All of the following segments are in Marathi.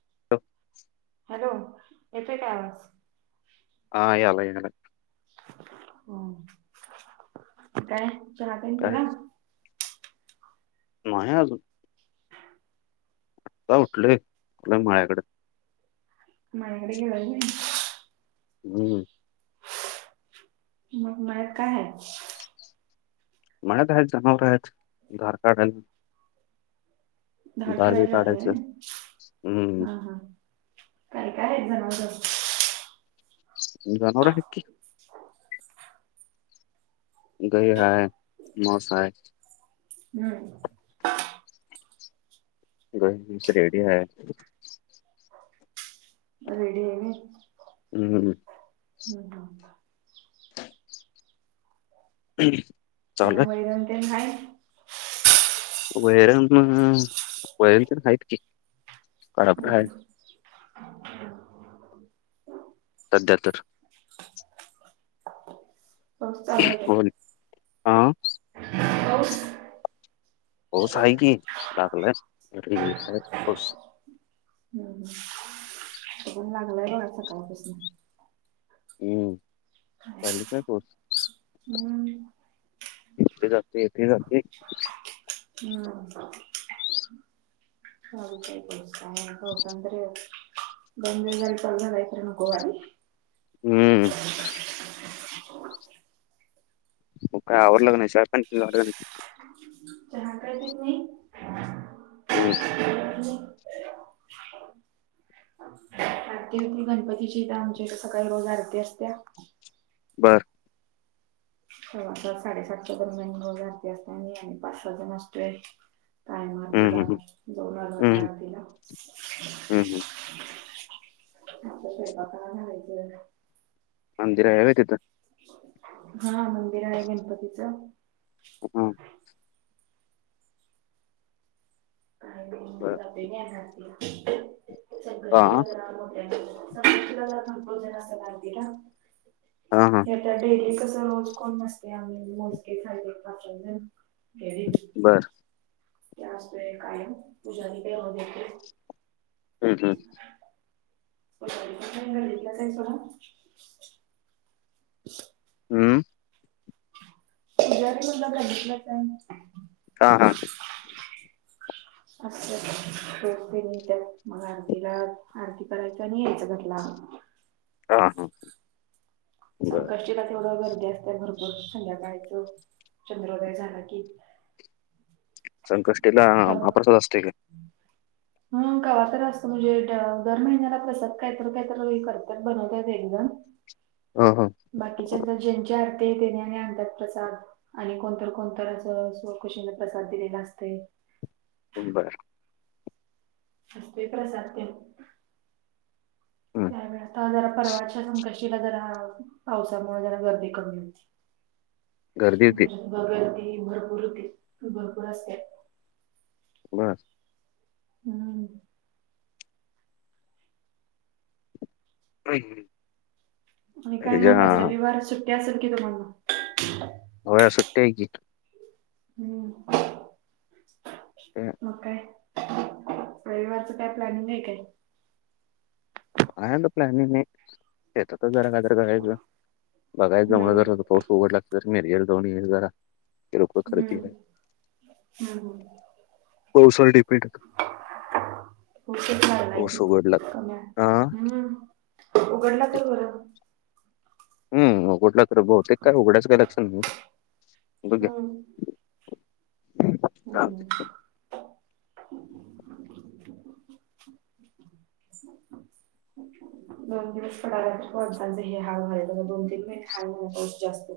[inaudible] हॅलो, येतोय का आवाज? हा, यायला [unintelligible] काय चहापाणी काय केला? नाही अजून. आता उठलोय. [unintelligible] माळ्याकडे. मळ्याकड गेलाय व्हई. हम्म. मग मळ्यात काय आहे? [unintelligible] धार बी काढायला जातो काढायचं व्हय. हम्म हा हा, काय काये [unintelligible] जनावर हायत की. गई हाय, म्हस हाय. हम्म. [unintelligible] रेडी आहेत. रेडी आहेत. हम्म हम्म. [inaudible] [inaudible] चालू आहे [inaudible] वैरण. वैरण पण हायत की. काळापड आहे हम्म [inaudible] सध्या तर. पाऊस चालू हाय काय? हो हा पाऊस पाऊस आहे की, लागलंय. [unintelligible] पाऊस. हम्म, ऊन लागलंय बघा, सकाळपासून. हम्म, चालूच आहे पाऊस. हम्म येतंय जातंय, येतंय जातंय. हम्म, [unintelligible] [inaudible] हम्म. मग काय आवरलं का नाही? चहापाणी ते न झालं का नाही? चहा काय पीत नाही. हम्म. आरती होती गणपतीची त्या म्हणजे सकाळी रोज आरती असत्या. बरं. सव्वा सात, साडेसातच्या दरम्यान रोज आरती असतीया, मी आणि पाच सहा जण असत्यात. काय [unintelligible] हम्म हम्म जाऊन आलो हम्म आता आरतीला. हम्म हम्म आता स्वयंपाक करायला घ्यायचंय. मंदिर हाय व्हय तिथं? हा, मंदिर आहे गणपतीचं. हम्म. [unintelligible] संकष्टीला बर हा जरा मोठ्यानं संकष्टीला जरा धावपळ होत्या ना जरा आरतीला. हा हा. आता डेली कसं रोज कोण नसतय आम्ही मोजकेच आहे पाच सहा जण बरं. त्या असतोय कायम पूजारी तेे हम्म हम्म. [unintelligible] गल्लीतल्याच आहेत सोडा. [inaudible] अं पुजारी पण गल्लीतलाच हाय. हा हा. [inaudible] असनी त्या मग आरतीला आरती करायच आणि यायच घरला. हा हा. बर संकष्टिला तेथवढं गर्दी असत्या भरपूर संध्याकाळच चंद्रोदय झालं की. संकष्टीला महाप्रसाद असतोय काय? ह कावा तर असतं म्हणजे दर महिन्याला प्रसाद काहीतर काहीतर करत्यात बनवत्यात एकजण हा हा. बाकीच्या ज्यांच्या आरती तेणी आणि आणतात प्रसाद. आणि कोणतर कोणतर स्वखुशीनं प्रसाद दिलेला असतय. बरं. असतोय प्रसाद तेन हम्म त्यावेळेस जरा परवाच्या संक अष्टमीला जरा पावसामुळं जरा गर्दी कमी होती गर्दी होती नाहीतर भगवती भरपूर होती भरपूर असत्यात. बर. हम्म. [inaudible] आणि काय ह्याच्या मग काय आज रविवार सुट्टी असेल की तुम्हाला? होय सुट्टी हाय की. हम्म मग काय? रविवारचं काय प्लॅनिंग आहे काय? काय आता प्लॅनिंग नाही. शेतातच जरा काय तर बघायचं जमलं तर, हम्म. आता पाऊस उघडला तर मिरजेला जाऊन येईल जरा किरकोळ खरेदी हम्म आहे हम्म. पाऊसावर डिफेंड पाऊस उघडला हा [unintelligible] हम्म. उघडला तर बरं. हम्म. उघडला तर बहुतेक काय उघडायचं तर लक्षण नाही बघुया. हम् हम्. दोन दिवस पडाला तर, माणसांचं हे हाल व्हायल्यात. दोन तीन महिने हाय म्हनं पाऊस जास्त.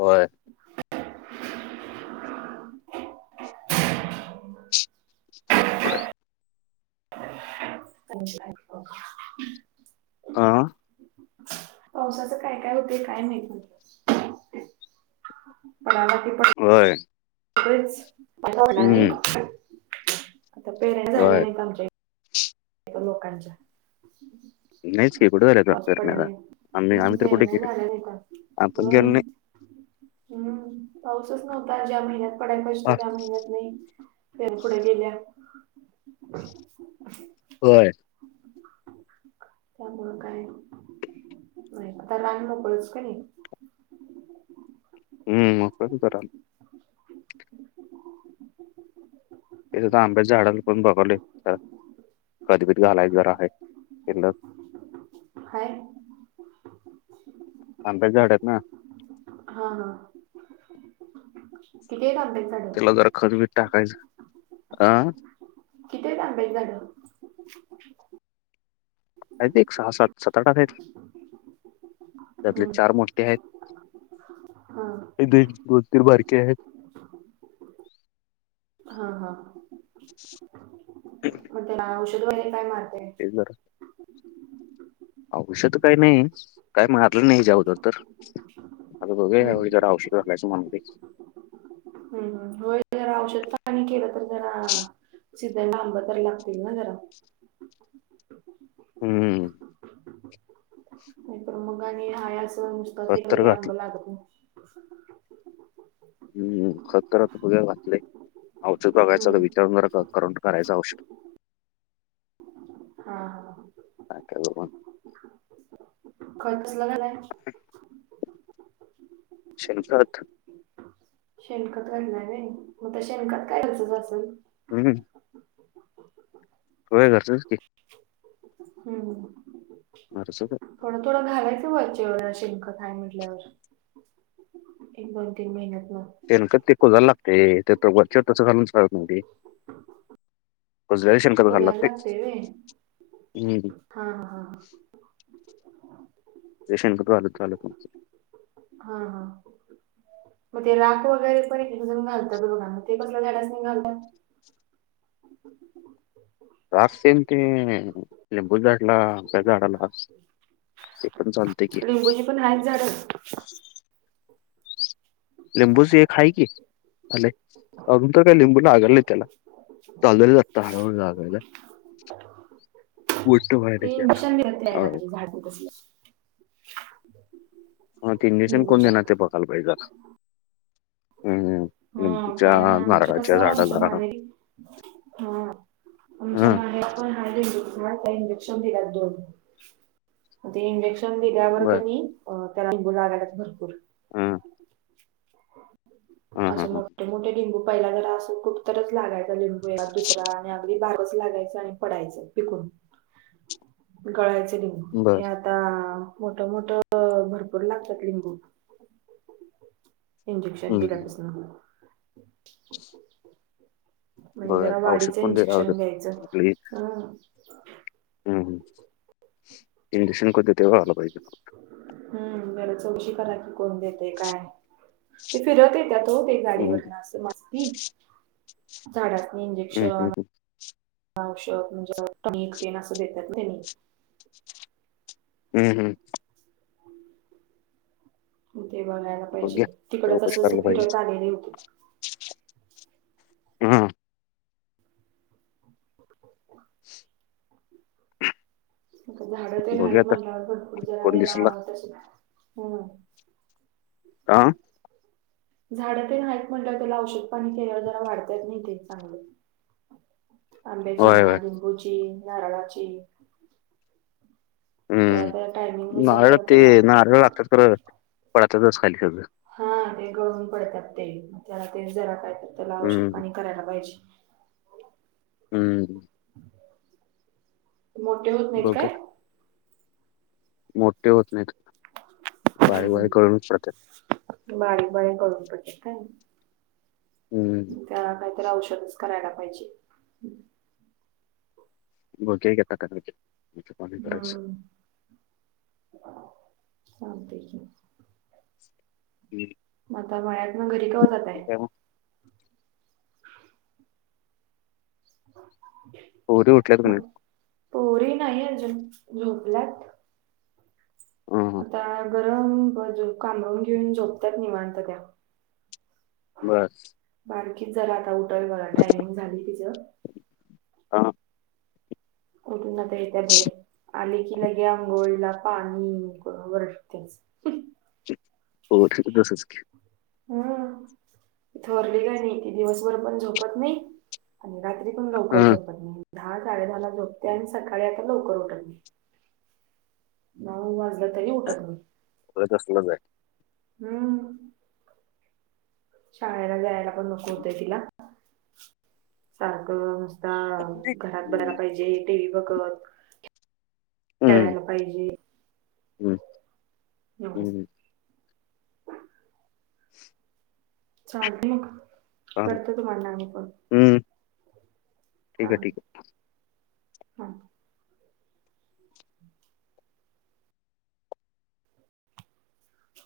होय. कुठे क [inaudible] आ? पावसाचं काय काय होते काय नाही माहीती? [unintelligible] होय. हम्म होय [unintelligible] लोकांच्या नाहीच की कुठे झालं का पाऊस करण्याला आम्ही नाही आम्ही तर कुठे पेरण्या गेले झाल्या लोकां आपण व्हय. गेलो नाही हम्म पाऊसच नव्हता ज्या महिन्यात पडायला पाहिजत आ, त्या महिन्यात नाही. पेरणी पुढे गेल्या. होय. त्यामुळं काय नाही आता रान मोकळंच क नाही. हम्. [unintelligible] तेच आता आंब्याच्या झाडाला पण बघालोय जरा खत बित जरा घालायचं जरा आहे. [unintelligible] हाय. आंब्याच्या झाड आहेत ना. हा हा. किती आहेत आंब्याच त्याला जरा खतबीत टाकायचं अं. किती आहेत आंब्याची झाडं? आहेत एक सहा, सात, सत, आठ आठ आहेत त्यातले हम्म चार मोठे आहेत. हा एक द दोन तीर बारके आहेत. हा हा. [inaudible] मग त्या औषध वगैरे काय मारत बर. औष्यत काही नाही काय मारलं नाही जवदर तर आता बघू याळी हम्म जर आवश्य घालायचं म्हणतोय. हम् होय जरा औषध पाणी केलं तर जरा सीझन ला आंब तर लागतील ना जरा. हम्म. नाहीतर मग आणि हाया अस नुसतंच खत तर ते आंब घातलं लागत नाहीत. हम्म खत तर आता बघ घातलंय अवचक बघायचं तर हम्म विचारून जरा ख करून करायचं होवशक हा हा अक बघ. खत कसलं घालाय? [inaudible] शेणखत. शेणखत घातलाय होय मग शेणखात काय घरचच असल? हम्. होय घरचच की. हम. [unintelligible] थोडंथोडं घालायचं व्हायचेव शेणखत हाय म्हटल्यावर. एक दोन तीन महिन्यातला. तेन तेको जाला लागते ते त वरच्या तसं घालून सळत नाही. कुजल्याल शेणखत घालाय लागतय. कुजायला हां हां ह. ते शेणखत घालून चालत नाही. हा हा मग ते राख वगैरे पण इकडून घालतात बघां म ते कसल्या झाडास नाही घालतात ह राखसमती लिंबूच्या झाडाला त्या झाडाला. ते पण चालत की. लिंबूची पण हा झाड लिंबूच एक आहे की झाले अजून तर काय लागलं नाही त्याला? चालोय तर आता [unintelligible] उलट बोलल्या शिवाय. भांडू नकोस. हा इंजेक्शन कोण लिंबूच्या देणार ते बघायला पाहिजे हम्म हा लिंबूच्या कारण आमच नारळाच्या कसं आमच्या झाडाला माहेरी हा हा आमच्या माहेरात. का इंजेक्शन दि दोन ते इंजेक्शन. दिल्यावर बर कणी त्याला लिंबू लागल्यात भरपूर. हम्म हा असं हा मोठे मोठे लिंबू पहिला जरा असं खूप तरच लागायचं. लिंबू या दुसरा आणि अगदी बारच लागायचं आहे. पडायच पिकून गळायच लि बर हे आता मोठ -मोठ भरपूर लागतात लिंबू इंजेक्शन हम्म हम्म. दिल्यापासन म्हणजे जरा बघायला औषध वाडीचं कोण दे इंजेक्शन औषध घ्यायचं [inaudible] हां हम्म इंजेक्शन कुत तेव आला पाहिजे. हम्म बर चौकशी करा की कोण देतय काय? ते फिरत येत्यात हो हम्म गाडीवरून अस मस्ती. झाडासनी हम्म इंजेक्शन हम्म औषध म्हणजे कणिक तेन असं देतात त्यांनी. हम्म हम्म. ते बघायला पाहिजे बघूया तिकड तस जस फिरत आलेली होतीत. हम्म [inaudible] आ झाडं तेन बघूया आहेत आता म्हटल्यावर भरपूर जरा कोण त्याला दिसला तस म्हणून. आ. झाड तेन हाईत म्हणल्यावर त्याला औषध पाणी केल्यावर जरा वाढत्याच की ते चांगलं आंब्याची होय होय म्हणा लिंबूची नारळाची. तर त्या हम्म टायमिंगनुसार नारळ जर ते त्याला नारळ आता तर पडतातच खाली सगळं. हा ते गळून पडतात ते मग त्याला ते जरा काय ते औषध हम्म पाणी. करायला पाहिजे. हम्म मोठे होत नाहीत बघूया काय? मोठे होत नाहीत बारीक बारीक हम्म गळूनच पडत्यात. बारीक बारीक गळून पडतात व्हय. हम्म त्याला काहीतरी औषधच करायला पाहिजे. बघूया आता काहीतरी. हम्म चालतंय की. हम् [unintelligible] म आता मळ्यात न घरी कवा जाताय? पोरी उठल्यात म का नाहीत पोरी नाहीे आजून झोपल्यात. हा हा आता गर गरम ब ज काबरून घेऊन झोपत्यात निवांत त्या. बर. बारकीच जरा आता उटल बघा टायमिंग झाल तिचं. आ. उठून आता येत्या बाहेर. आली कि लगे आंघोळीला पाणी करून वरडत्याच. हो [unintelligible] तसच की हम्म थोरली काय नाही, ती दिवसभर पण झोपत नाही आणि रात्री पण लवकर हं. झोपत नाही. धा साडे धा ला झोपते आणि सकाळी आता लवकर उठत नाही. नऊ वाजल तरी उठत नाही. व्हय तसलंच हाय. हूम्म. शाळेला जायला पण नको होतय तिला. सारखं हा घरात बघायला हम्म. पाहिजे, टी वी बघत खेळायला पाहिजे. हम् न्हवच [inaudible] चालतय मग, करते तुम्हाला आणि परत. हूम ठीक आहे. ठीक आहे. हां.